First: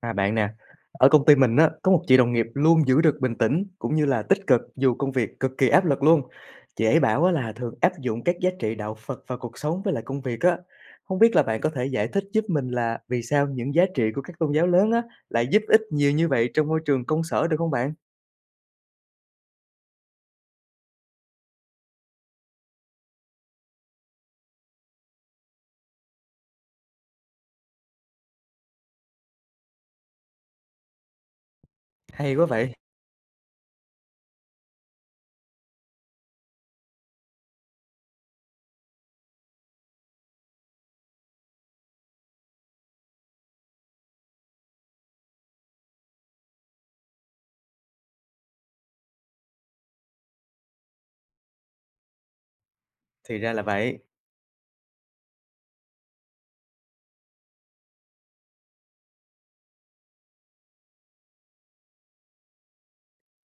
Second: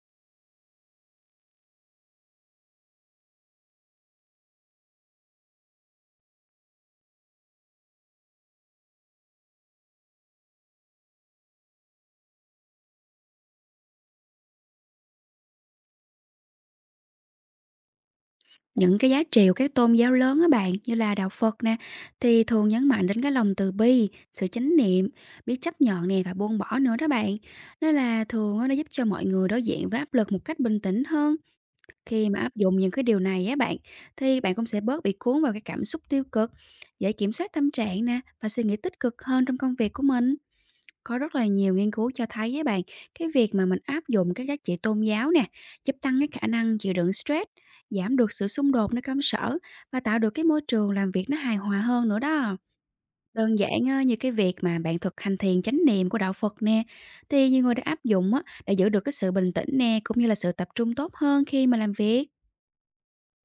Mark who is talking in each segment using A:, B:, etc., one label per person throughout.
A: À, bạn nè, ở công ty mình á, có một chị đồng nghiệp luôn giữ được bình tĩnh cũng như là tích cực dù công việc cực kỳ áp lực luôn. Chị ấy bảo á, là thường áp dụng các giá trị đạo Phật vào cuộc sống với lại công việc á. Không biết là bạn có thể giải thích giúp mình là vì sao những giá trị của các tôn giáo lớn á lại giúp ích nhiều như vậy trong môi trường công sở được không bạn?
B: Những cái giá trị của các tôn giáo lớn á bạn, như là đạo Phật nè, thì thường nhấn mạnh đến cái lòng từ bi, sự chánh niệm, biết chấp nhận nè và buông bỏ nữa đó bạn. Nên là thường á, nó giúp cho mọi người đối diện với áp lực một cách bình tĩnh hơn. Khi
A: Hay
B: mà
A: quá
B: áp
A: vậy.
B: dụng những cái điều này á bạn, thì bạn cũng sẽ bớt bị cuốn vào cái cảm xúc tiêu cực, dễ kiểm soát tâm trạng nè và suy nghĩ tích cực hơn trong công việc của mình. Có rất là nhiều nghiên cứu cho thấy với bạn, cái việc mà mình áp dụng các giá trị tôn giáo nè, giúp tăng cái khả năng chịu đựng stress, giảm được sự xung đột nơi công sở và tạo được cái môi trường làm việc nó hài hòa hơn nữa đó.
A: Thì ra
B: Đơn
A: là
B: giản
A: vậy.
B: như cái việc mà bạn thực hành thiền chánh niệm của đạo Phật nè, thì nhiều người đã áp dụng á, để giữ được cái sự bình tĩnh nè, cũng như là sự tập trung tốt hơn khi mà làm việc.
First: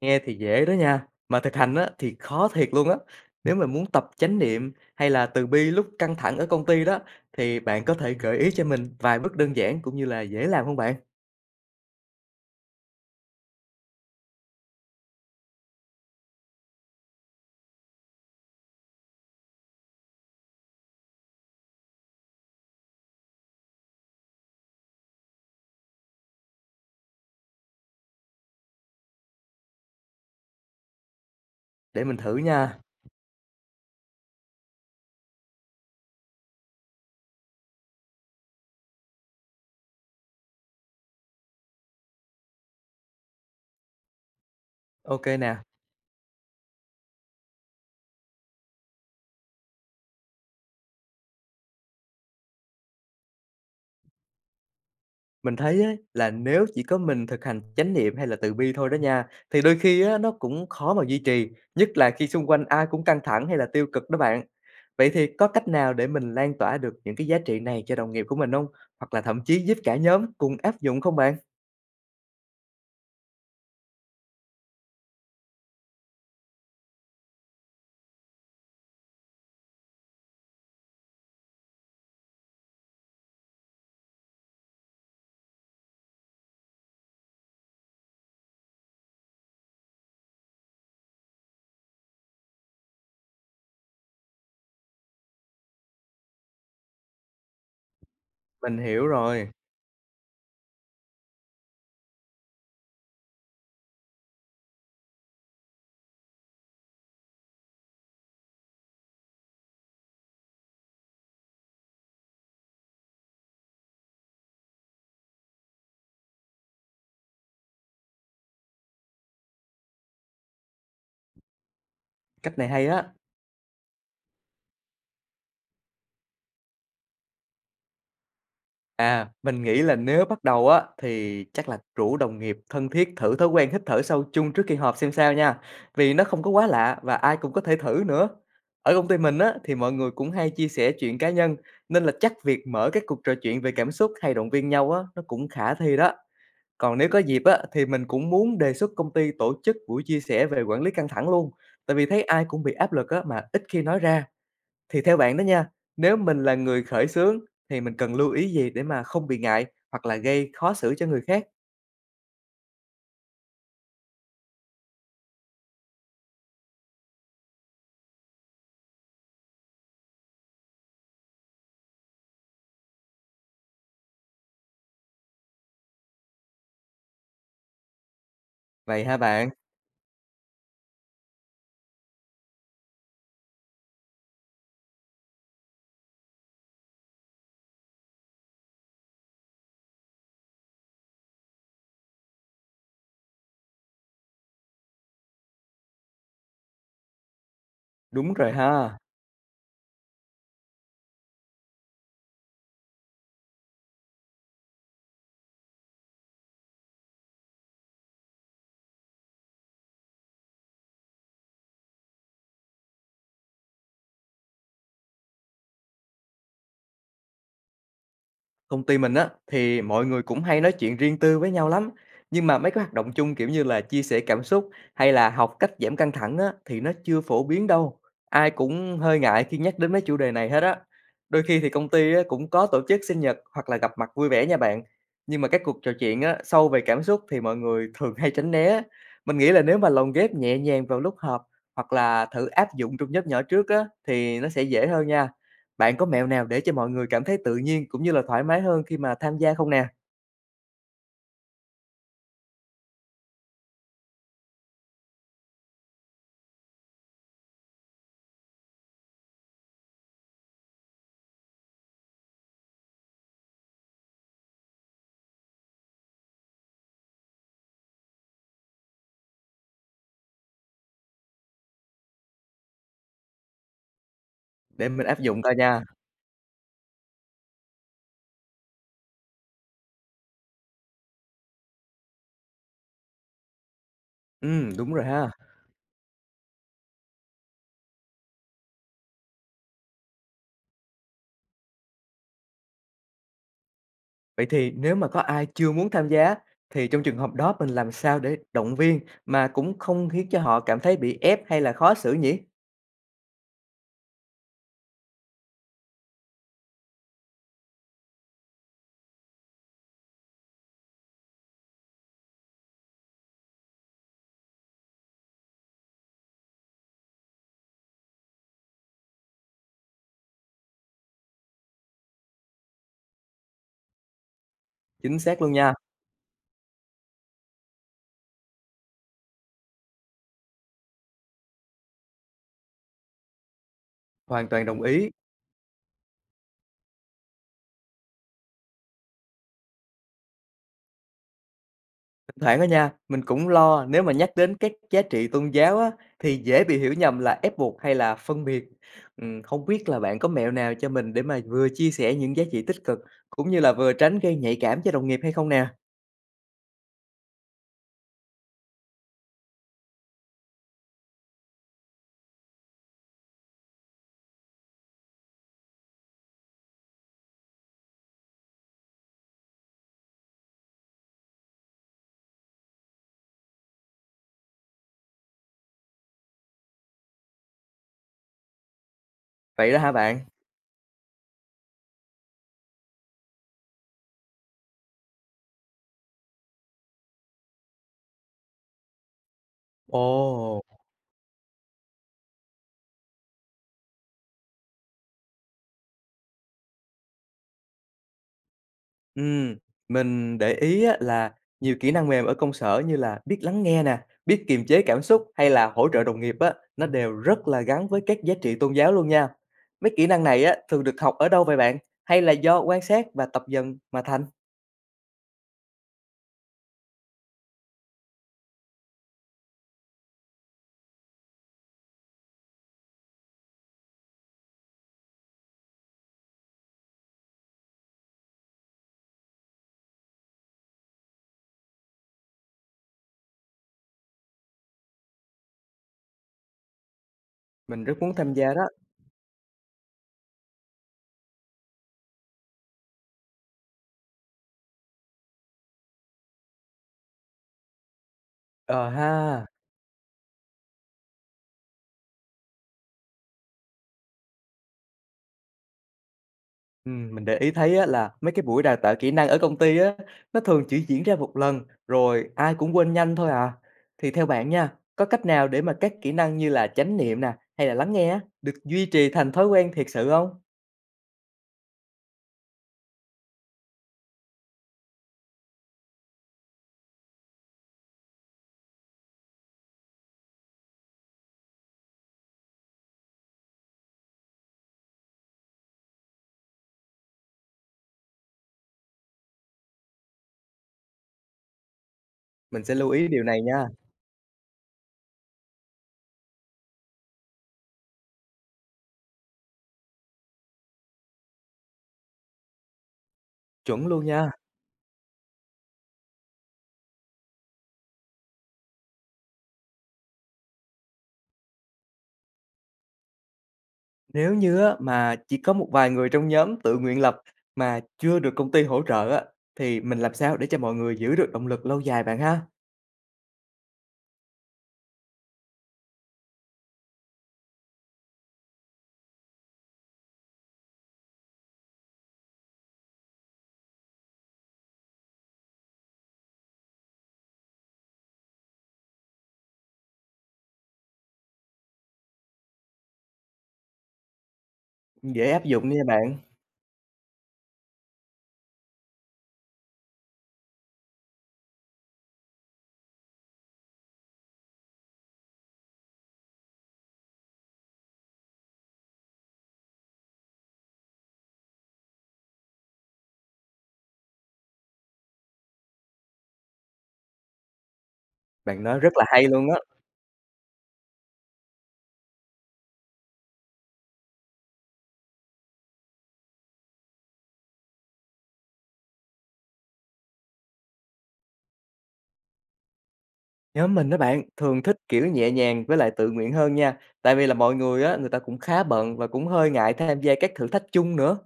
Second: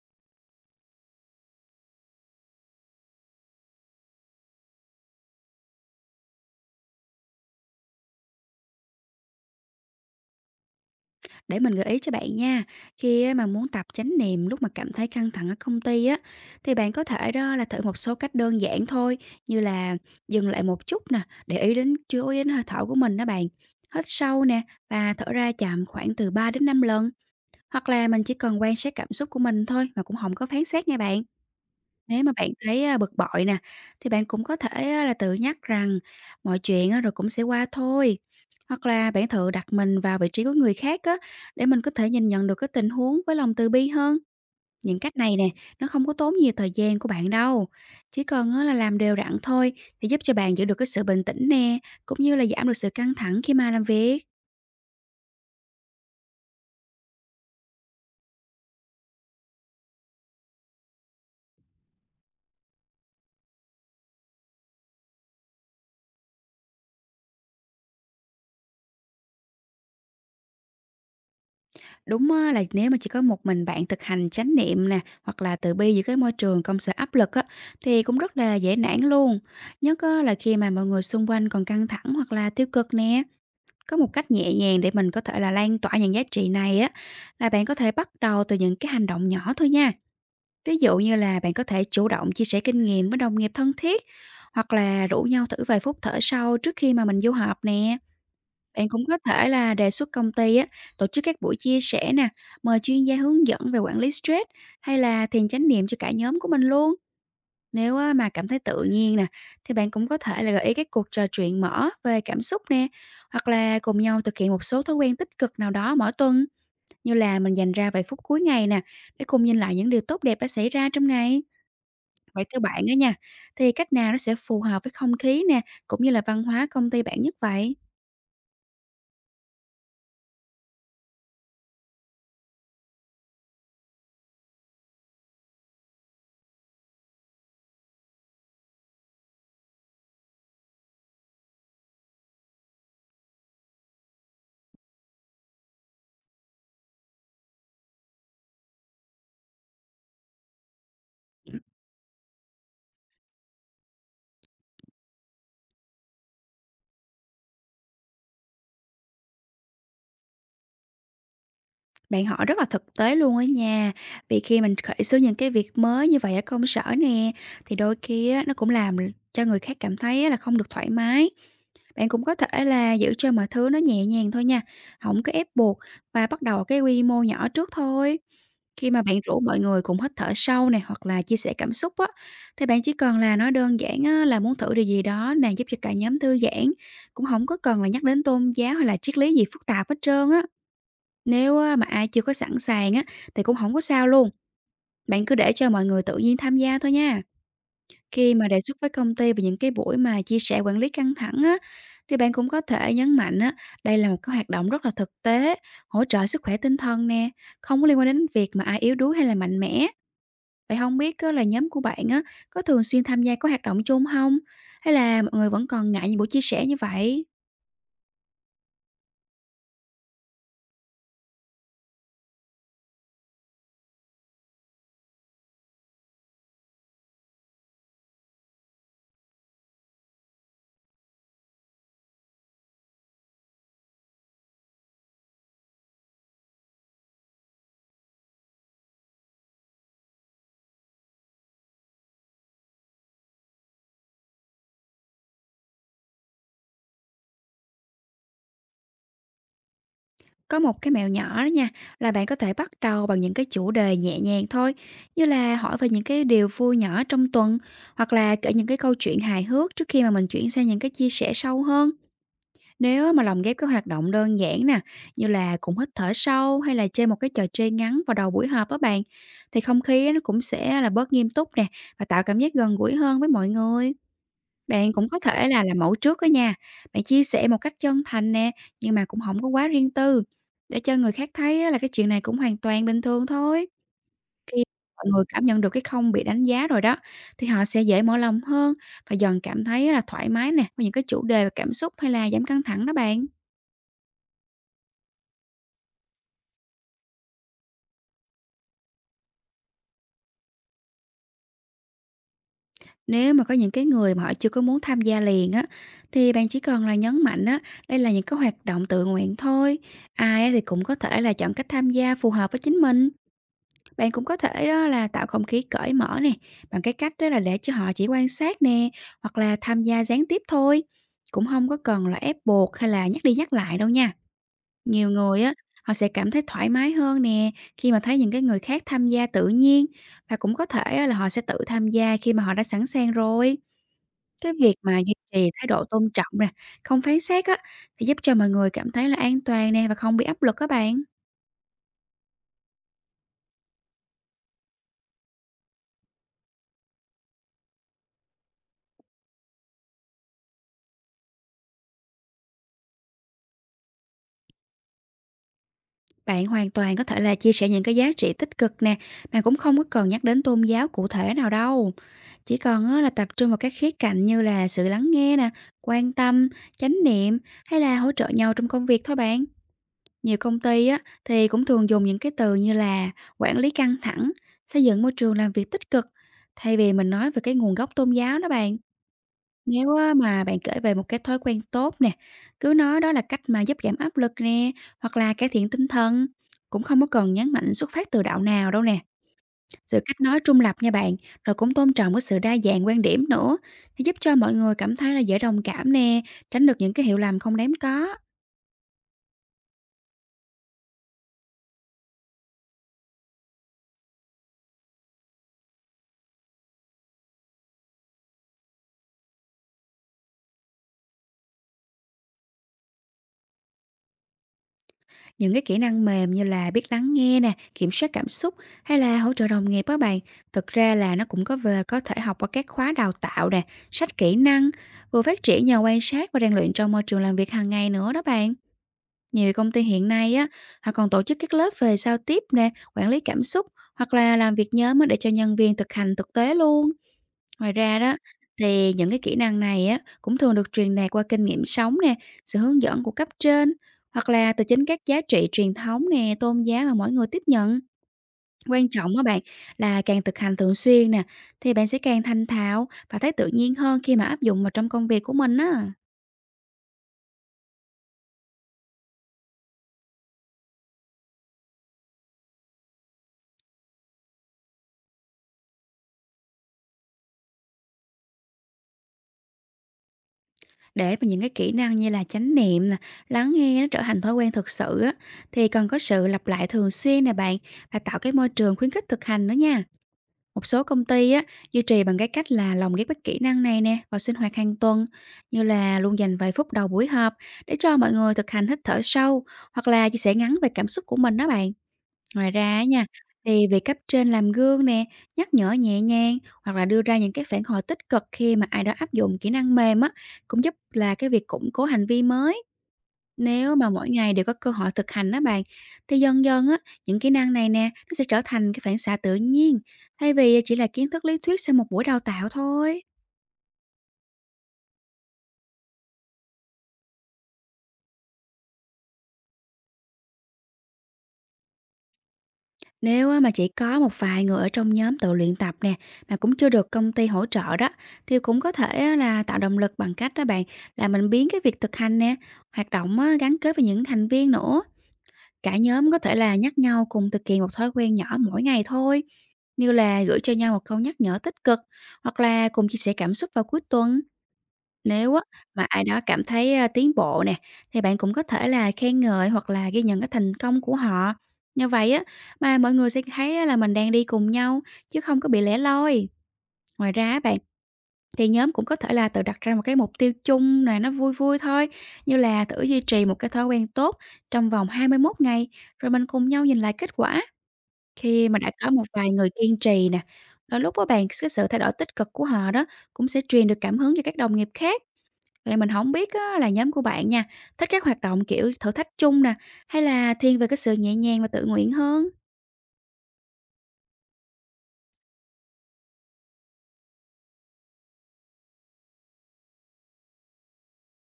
A: Nghe thì dễ đó nha, mà thực hành á thì khó thiệt luôn á. Nếu mà muốn tập chánh niệm hay là từ bi lúc căng thẳng ở công ty đó thì bạn có thể gợi ý cho mình vài bước đơn giản cũng như là dễ làm không bạn?
B: Để mình gợi ý cho bạn nha, khi á mà muốn tập chánh niệm lúc mà cảm thấy căng thẳng ở công ty á, thì bạn có thể đó là thử một số cách đơn giản thôi, như là dừng lại một chút nè, để ý đến chú ý đến hơi thở của mình đó bạn. Hít sâu nè và thở ra chậm khoảng từ 3 đến 5 lần, hoặc là mình chỉ cần quan sát cảm xúc của mình thôi mà cũng không có phán xét nha bạn.
A: Để mình
B: Nếu mà
A: thử
B: bạn
A: nha.
B: thấy, a, bực bội nè, thì bạn cũng có thể á là tự nhắc rằng mọi chuyện á rồi cũng sẽ qua thôi. Hoặc là bạn thử đặt mình vào vị trí của người khác á, để mình có thể nhìn nhận được cái tình huống với lòng từ bi hơn. Những cách
A: Ok
B: này nè,
A: nè,
B: nó không có tốn nhiều thời gian của bạn đâu. Chỉ cần á là làm đều đặn thôi, thì giúp cho bạn giữ được cái sự bình tĩnh nè, cũng như là giảm được sự căng thẳng khi mà làm việc.
A: mình thấy ấy, là nếu chỉ có mình thực hành chánh niệm hay là từ bi thôi đó nha thì đôi khi á, nó cũng khó mà duy trì, nhất là khi xung quanh ai cũng căng thẳng hay là tiêu cực đó bạn. Vậy thì có cách nào để mình lan tỏa được những cái giá trị này cho đồng nghiệp của mình không? Hoặc là thậm chí giúp cả nhóm cùng áp dụng không bạn?
B: Đúng á, là nếu mà chỉ có một mình bạn thực hành chánh niệm nè, hoặc là từ bi giữa cái môi trường công sở áp lực á, thì cũng rất là dễ nản luôn. Nhất á, là khi mà mọi người xung quanh còn căng thẳng hoặc là tiêu cực nè. Có một cách nhẹ nhàng để mình có thể là lan tỏa những giá trị này á, là bạn có thể bắt đầu từ những cái hành động nhỏ thôi nha. Ví dụ như là bạn có thể chủ động chia sẻ kinh nghiệm với đồng nghiệp thân thiết, hoặc là rủ nhau thử vài phút thở sâu trước khi mà mình vô họp nè.
A: Mình
B: Bạn cũng
A: hiểu
B: có thể
A: rồi.
B: là đề xuất công ty á, tổ chức các buổi chia sẻ nè, mời chuyên gia hướng dẫn về quản lý stress hay là thiền chánh niệm cho cả nhóm của mình luôn. Nếu á, mà cảm thấy tự nhiên nè, thì bạn cũng có thể là gợi ý các cuộc trò chuyện mở về cảm xúc nè, hoặc là cùng nhau thực hiện một số thói quen tích cực nào đó mỗi tuần, như là mình dành ra vài phút cuối ngày nè, để cùng nhìn lại những điều tốt đẹp đã xảy ra trong ngày. Vậy
A: Cách
B: theo
A: này
B: bạn
A: hay
B: á
A: á.
B: nha, thì cách nào nó sẽ phù hợp với không khí nè, cũng như là văn hóa công ty bạn nhất vậy?
A: À, mình nghĩ là nếu bắt đầu á thì chắc là rủ đồng nghiệp thân thiết thử thói quen hít thở sâu chung trước khi họp xem sao nha. Vì nó không có quá lạ và ai cũng có thể thử nữa. Ở công ty mình á thì mọi người cũng hay chia sẻ chuyện cá nhân nên là chắc việc mở các cuộc trò chuyện về cảm xúc hay động viên nhau á nó cũng khả thi đó. Còn nếu có dịp á thì mình cũng muốn đề xuất công ty tổ chức buổi chia sẻ về quản lý căng thẳng luôn. Tại vì thấy ai cũng bị áp lực á mà ít khi nói ra. Thì theo bạn đó nha, nếu mình là người khởi xướng thì mình cần lưu ý gì để mà không bị ngại hoặc là gây khó xử cho người khác?
B: Bạn hỏi rất là thực tế luôn á nha. Vì khi mình khởi xướng những cái việc mới như vậy ở công sở nè, thì đôi khi á, nó cũng làm cho người khác cảm thấy á là không được thoải mái. Bạn cũng có thể là giữ cho mọi thứ nó nhẹ nhàng thôi nha, không có ép buộc và bắt đầu ở cái quy mô nhỏ trước thôi. Khi mà
A: Vậy ha
B: bạn rủ
A: bạn?
B: mọi người cùng hít thở sâu này hoặc là chia sẻ cảm xúc á, thì bạn chỉ cần là nói đơn giản á, là muốn thử điều gì đó nè giúp cho cả nhóm thư giãn, cũng không có cần là nhắc đến tôn giáo hay là triết lý gì phức tạp hết trơn á. Nếu á, mà ai chưa có sẵn sàng á, thì cũng không có sao luôn, bạn cứ để cho mọi người tự nhiên tham gia thôi nha. Khi
A: Đúng
B: mà
A: rồi
B: đề xuất với
A: ha.
B: công ty về những cái buổi mà chia sẻ quản lý căng thẳng á, thì bạn cũng có thể nhấn mạnh á, đây là một cái hoạt động rất là thực tế, hỗ trợ sức khỏe tinh thần nè, không có liên quan đến việc mà ai yếu đuối hay là mạnh mẽ. Vậy không biết á, là nhóm của bạn á, có thường xuyên tham gia các hoạt động chung không, hay là mọi người vẫn còn ngại những buổi chia sẻ như vậy?
A: Công ty mình á thì mọi người cũng hay nói chuyện riêng tư với nhau lắm, nhưng mà mấy cái hoạt động chung kiểu như là chia sẻ cảm xúc hay là học cách giảm căng thẳng á thì nó chưa phổ biến đâu. Ai cũng hơi ngại khi nhắc đến mấy chủ đề này hết á. Đôi khi thì công ty á, cũng có tổ chức sinh nhật hoặc là gặp mặt vui vẻ nha bạn. Nhưng mà các cuộc trò chuyện á sâu về cảm xúc thì mọi người thường hay tránh né. Mình nghĩ là nếu mà lồng ghép nhẹ nhàng vào lúc họp hoặc là thử áp dụng trong nhóm nhỏ trước á thì nó sẽ dễ hơn nha. Bạn có mẹo nào để cho mọi người cảm thấy tự nhiên cũng như là thoải mái hơn khi mà tham gia không nè?
B: Có một cái mẹo nhỏ đó nha, là bạn có thể bắt đầu bằng những cái chủ đề nhẹ nhàng thôi, như là hỏi về những cái điều vui nhỏ trong tuần, hoặc là kể những cái câu chuyện hài hước trước khi mà mình chuyển sang những cái chia sẻ sâu hơn. Nếu mà lồng ghép các hoạt động đơn giản nè, như là cùng hít thở sâu hay là chơi một cái trò chơi ngắn vào đầu buổi họp đó bạn, thì không khí nó cũng sẽ là bớt nghiêm túc nè và tạo cảm giác gần gũi hơn với mọi người.
A: Để
B: Bạn
A: mình
B: cũng có
A: áp dụng
B: thể
A: coi
B: là làm
A: nha.
B: mẫu trước đó nha. Bạn chia sẻ một cách chân thành nè, nhưng mà cũng không có quá riêng tư, để cho người khác thấy á là cái chuyện này cũng hoàn toàn bình thường thôi. Khi
A: Đúng rồi
B: mọi người
A: ha.
B: cảm nhận được cái không bị đánh giá rồi đó, thì họ sẽ dễ mở lòng hơn và dần cảm thấy là thoải mái nè, với những cái chủ đề và cảm xúc hay là giảm căng thẳng đó bạn.
A: Vậy thì nếu mà có ai chưa muốn tham gia thì trong trường hợp đó mình làm sao để động viên mà cũng không khiến cho họ cảm thấy bị ép hay là khó xử nhỉ?
B: Nếu mà có những cái người mà họ chưa có muốn tham gia liền á, thì bạn chỉ cần là nhấn mạnh á, đây là những cái hoạt động tự nguyện thôi. Ai á thì cũng có thể là chọn cách tham gia phù hợp với chính mình. Bạn cũng có thể đó là tạo không khí cởi mở nè, bằng cái cách đó là để cho họ chỉ quan sát nè, hoặc là tham gia gián tiếp thôi. Cũng không có cần là ép buộc hay là nhắc đi nhắc lại đâu nha. Nhiều
A: Chính xác
B: người
A: luôn
B: á,
A: nha.
B: họ sẽ cảm thấy thoải mái hơn nè khi mà thấy những cái người khác tham gia tự nhiên và cũng có thể á là họ sẽ tự tham gia khi mà họ đã sẵn sàng rồi.
A: Hoàn
B: Cái
A: toàn
B: việc
A: đồng
B: mà
A: ý.
B: duy trì thái độ tôn trọng nè, không phán xét á, thì giúp cho mọi người cảm thấy là an toàn nè và không bị áp lực các bạn.
A: Thoảng đó nha, mình cũng lo nếu mà nhắc đến các giá trị tôn giáo á, thì dễ bị hiểu nhầm là ép buộc hay là phân biệt. Không biết là bạn có mẹo nào cho mình để mà vừa chia sẻ những giá trị tích cực cũng như là vừa tránh gây nhạy cảm cho đồng nghiệp hay không nè?
B: Bạn hoàn toàn có thể là chia sẻ những cái giá trị tích cực nè, mà cũng không có cần nhắc đến tôn giáo cụ thể nào đâu. Chỉ cần á, là tập trung vào các khía cạnh như là sự lắng nghe nè, quan tâm, chánh niệm hay là hỗ trợ nhau trong công việc thôi bạn. Nhiều công ty á, thì cũng thường dùng những cái từ như là quản lý căng thẳng, xây dựng môi trường làm việc tích cực, thay vì mình nói về cái nguồn gốc tôn giáo đó bạn.
A: Vậy đó hả
B: Nếu á
A: bạn?
B: mà bạn kể về một cái thói quen tốt nè, cứ nói đó là cách mà giúp giảm áp lực nè, hoặc là cải thiện tinh thần, cũng không có cần nhấn mạnh xuất phát từ đạo nào đâu nè. Sự kết nói trung
A: Ồ.
B: lập nha bạn, rồi cũng tôn trọng cái sự đa dạng quan điểm nữa, thì giúp cho mọi người cảm thấy là dễ đồng cảm nè, tránh được những cái hiểu lầm không đáng có.
A: Ừm, mình để ý á là nhiều kỹ năng mềm ở công sở như là biết lắng nghe nè, biết kiềm chế cảm xúc hay là hỗ trợ đồng nghiệp á, nó đều rất là gắn với các giá trị tôn giáo luôn nha. Mấy kỹ năng này á thường được học ở đâu vậy bạn? Hay là do quan sát và tập dần mà thành?
B: Những cái kỹ năng mềm như là biết lắng nghe nè, kiểm soát cảm xúc hay là hỗ trợ đồng nghiệp các bạn, thực ra là nó cũng có về có thể học qua các khóa đào tạo nè, sách kỹ năng, vừa phát triển nhờ quan sát và rèn luyện trong môi trường làm việc hàng ngày nữa đó bạn. Nhiều công ty hiện nay á, họ còn tổ chức các lớp về giao tiếp nè, quản lý cảm xúc hoặc là làm việc nhóm á để cho nhân viên thực hành thực tế luôn. Ngoài
A: Mình rất
B: ra
A: muốn
B: đó,
A: tham gia đó.
B: thì những cái kỹ năng này á, cũng thường được truyền đạt qua kinh nghiệm sống nè, sự hướng dẫn của cấp trên, hoặc là từ chính các giá trị truyền thống nè, tôn giáo mà mỗi người tiếp nhận. Quan
A: Ờ
B: trọng á bạn,
A: ha.
B: là càng thực hành thường xuyên nè, thì bạn sẽ càng thành thạo và thấy tự nhiên hơn khi mà áp dụng vào trong công việc của mình á.
A: Mình để ý thấy á, là mấy cái buổi đào tạo kỹ năng ở công ty á, nó thường chỉ diễn ra một lần rồi ai cũng quên nhanh thôi à. Thì theo bạn nha, có cách nào để mà các kỹ năng như là chánh niệm nè hay là lắng nghe á, được duy trì thành thói quen thiệt sự không?
B: Để mà những cái kỹ năng như là chánh niệm nè, lắng nghe nó trở thành thói quen thực sự á, thì cần có sự lặp lại thường xuyên nè bạn, và tạo cái môi trường khuyến khích thực hành nữa nha. Một số công ty á, duy trì bằng cái cách là lồng ghép các kỹ năng này nè vào sinh hoạt hàng tuần, như là luôn dành vài phút đầu buổi họp để cho mọi người thực hành hít thở sâu, hoặc là chia sẻ ngắn về cảm xúc của mình đó bạn. Ngoài
A: Mình sẽ
B: ra á
A: lưu
B: nha,
A: ý điều này nha,
B: thì việc cấp trên làm gương nè, nhắc nhở nhẹ nhàng, hoặc là đưa ra những cái phản hồi tích cực khi mà ai đó áp dụng kỹ năng mềm á, cũng giúp là cái việc củng cố hành vi mới. Nếu
A: chuẩn
B: mà
A: luôn
B: mỗi
A: nha.
B: ngày đều có cơ hội thực hành đó bạn, thì dần dần á, những kỹ năng này nè, nó sẽ trở thành cái phản xạ tự nhiên, thay vì chỉ là kiến thức lý thuyết sau một buổi đào tạo thôi.
A: Nếu như á, mà chỉ có một vài người trong nhóm tự nguyện lập mà chưa được công ty hỗ trợ á, thì mình làm sao để cho mọi người giữ được động lực lâu dài bạn ha?
B: Nếu á, mà chỉ có một vài người ở trong nhóm tự luyện tập nè, mà cũng chưa được công ty hỗ trợ đó, thì cũng có thể á, là tạo động lực bằng cách đó bạn, là mình biến cái việc thực hành nè, hoạt động á, gắn kết với những thành viên nữa. Cả nhóm có thể là nhắc nhau cùng thực hiện một thói quen nhỏ mỗi ngày thôi, như là gửi cho nhau một câu nhắc nhở tích cực, hoặc là cùng chia sẻ cảm xúc vào cuối tuần.
A: Dễ
B: Nếu á,
A: áp dụng nha
B: mà ai
A: bạn.
B: đó cảm thấy à, tiến bộ nè, thì bạn cũng có thể là khen ngợi hoặc là ghi nhận cái thành công của họ. Như vậy á, mà mọi người sẽ thấy á là mình đang đi cùng nhau, chứ không có bị lẻ loi. Ngoài ra á bạn, thì nhóm cũng có thể là tự đặt ra một cái mục tiêu chung, này nó vui vui thôi, như là thử duy trì một cái thói quen tốt trong vòng 21 ngày, rồi mình cùng nhau nhìn lại kết quả. Khi mà
A: Bạn
B: đã
A: nói
B: có
A: rất là
B: một
A: hay
B: vài
A: luôn
B: người
A: á.
B: kiên trì nè, đôi lúc á bạn, cái sự thay đổi tích cực của họ đó cũng sẽ truyền được cảm hứng cho các đồng nghiệp khác. Vậy mình không biết á, là nhóm của bạn nha, thích các hoạt động kiểu thử thách chung nè, hay là thiên về cái sự nhẹ nhàng và tự nguyện hơn?
A: Nhóm mình đó bạn, thường thích kiểu nhẹ nhàng với lại tự nguyện hơn nha. Tại vì là mọi người á, người ta cũng khá bận và cũng hơi ngại tham gia các thử thách chung nữa.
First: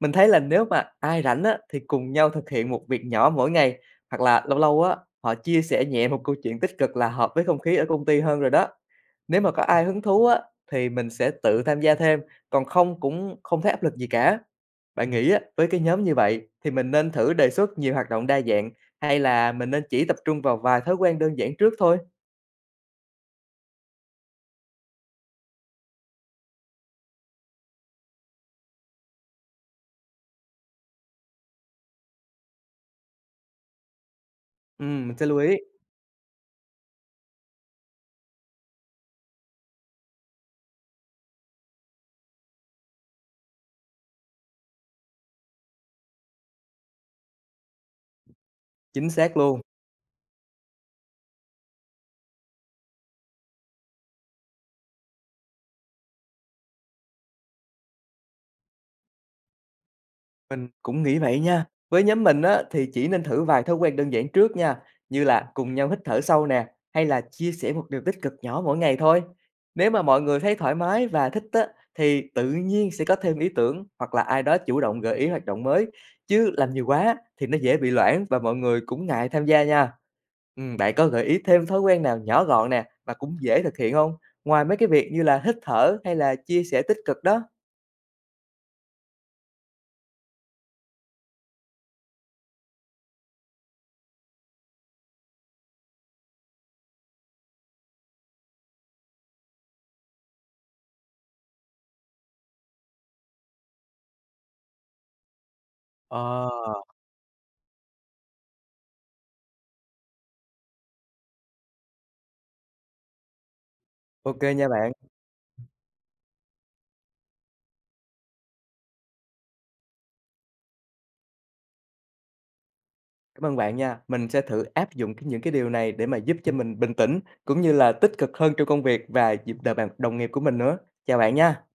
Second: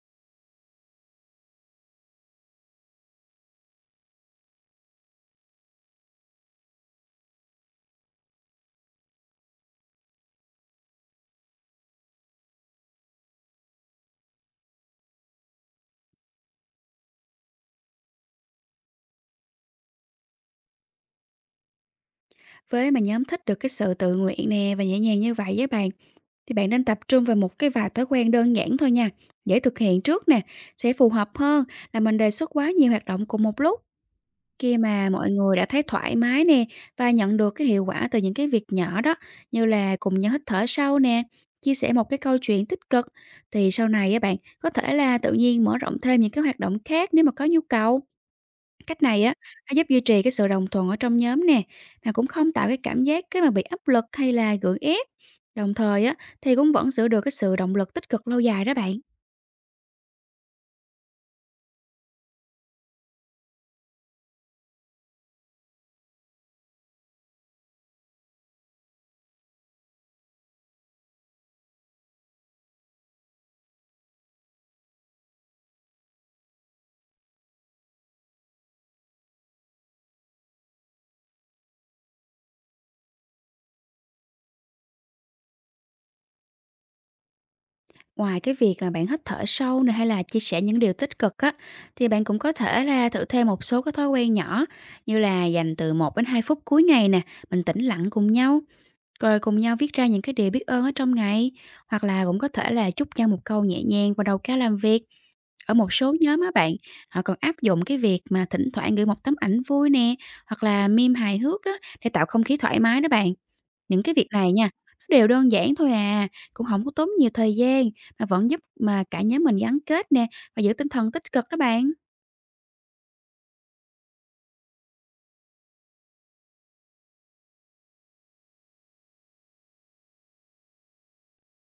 A: Mình thấy là nếu mà ai rảnh á, thì cùng nhau thực hiện một việc nhỏ mỗi ngày. Hoặc là lâu lâu á, họ chia sẻ nhẹ một câu chuyện tích cực là hợp với không khí ở công ty hơn rồi đó. Nếu mà có ai hứng thú á, thì mình sẽ tự tham gia thêm. Còn không cũng không thấy áp lực gì cả. Bạn nghĩ á, với cái nhóm như vậy thì mình nên thử đề xuất nhiều hoạt động đa dạng hay là mình nên chỉ tập trung vào vài thói quen đơn giản trước thôi?
B: Với mà nhóm thích được cái sự tự nguyện nè và nhẹ nhàng như vậy với bạn, thì bạn nên tập trung vào một cái vài thói quen đơn giản thôi nha, dễ thực hiện trước nè, sẽ phù hợp hơn là mình đề xuất quá nhiều hoạt động cùng một lúc. Khi mà
A: Mình sẽ
B: mọi
A: lưu
B: người
A: ý.
B: đã thấy thoải mái nè và nhận được cái hiệu quả từ những cái việc nhỏ đó, như là cùng nhau hít thở sâu nè, chia sẻ một cái câu chuyện tích cực, thì sau này á bạn có thể là tự nhiên mở rộng thêm những cái hoạt động khác nếu mà có nhu cầu. Cách
A: Chính
B: này á,
A: xác luôn.
B: nó giúp duy trì cái sự đồng thuận ở trong nhóm nè, mà cũng không tạo cái cảm giác cái mà bị áp lực hay là gượng ép. Đồng thời á, thì cũng vẫn giữ được cái sự động lực tích cực lâu dài đó bạn.
A: Mình cũng nghĩ vậy nha. Với nhóm mình á, thì chỉ nên thử vài thói quen đơn giản trước nha, như là cùng nhau hít thở sâu nè, hay là chia sẻ một điều tích cực nhỏ mỗi ngày thôi. Nếu mà mọi người thấy thoải mái và thích á, thì tự nhiên sẽ có thêm ý tưởng hoặc là ai đó chủ động gợi ý hoạt động mới. Chứ làm nhiều quá thì nó dễ bị loãng và mọi người cũng ngại tham gia nha. Ừ, bạn có gợi ý thêm thói quen nào nhỏ gọn nè mà cũng dễ thực hiện không? Ngoài mấy cái việc như là hít thở hay là chia sẻ tích cực đó.
B: Ngoài cái việc mà bạn hít thở sâu này hay là chia sẻ những điều tích cực á, thì bạn cũng có thể là thử thêm một số cái thói quen nhỏ, như là dành từ 1 đến 2 phút cuối ngày nè, mình tĩnh lặng cùng nhau, rồi cùng nhau viết ra những cái điều biết ơn ở trong ngày, hoặc là cũng có thể là chúc nhau một câu nhẹ nhàng vào đầu ca làm việc. Ở một số nhóm
A: Ờ,
B: á bạn, họ còn áp dụng cái việc mà thỉnh thoảng gửi một tấm ảnh vui nè, hoặc là meme hài hước đó để tạo không khí thoải mái đó bạn. Những cái việc
A: Ok
B: này
A: nha
B: nha,
A: bạn.
B: nó đều đơn giản thôi à, cũng không có tốn nhiều thời gian mà vẫn giúp mà cả nhóm mình gắn kết nè, và giữ tinh thần tích cực đó bạn.
A: Cảm ơn bạn nha. Mình sẽ thử áp dụng những cái điều này để mà giúp cho mình bình tĩnh, cũng như là tích cực hơn trong công việc và dịp đời bạn đồng nghiệp của mình nữa. Chào bạn nha.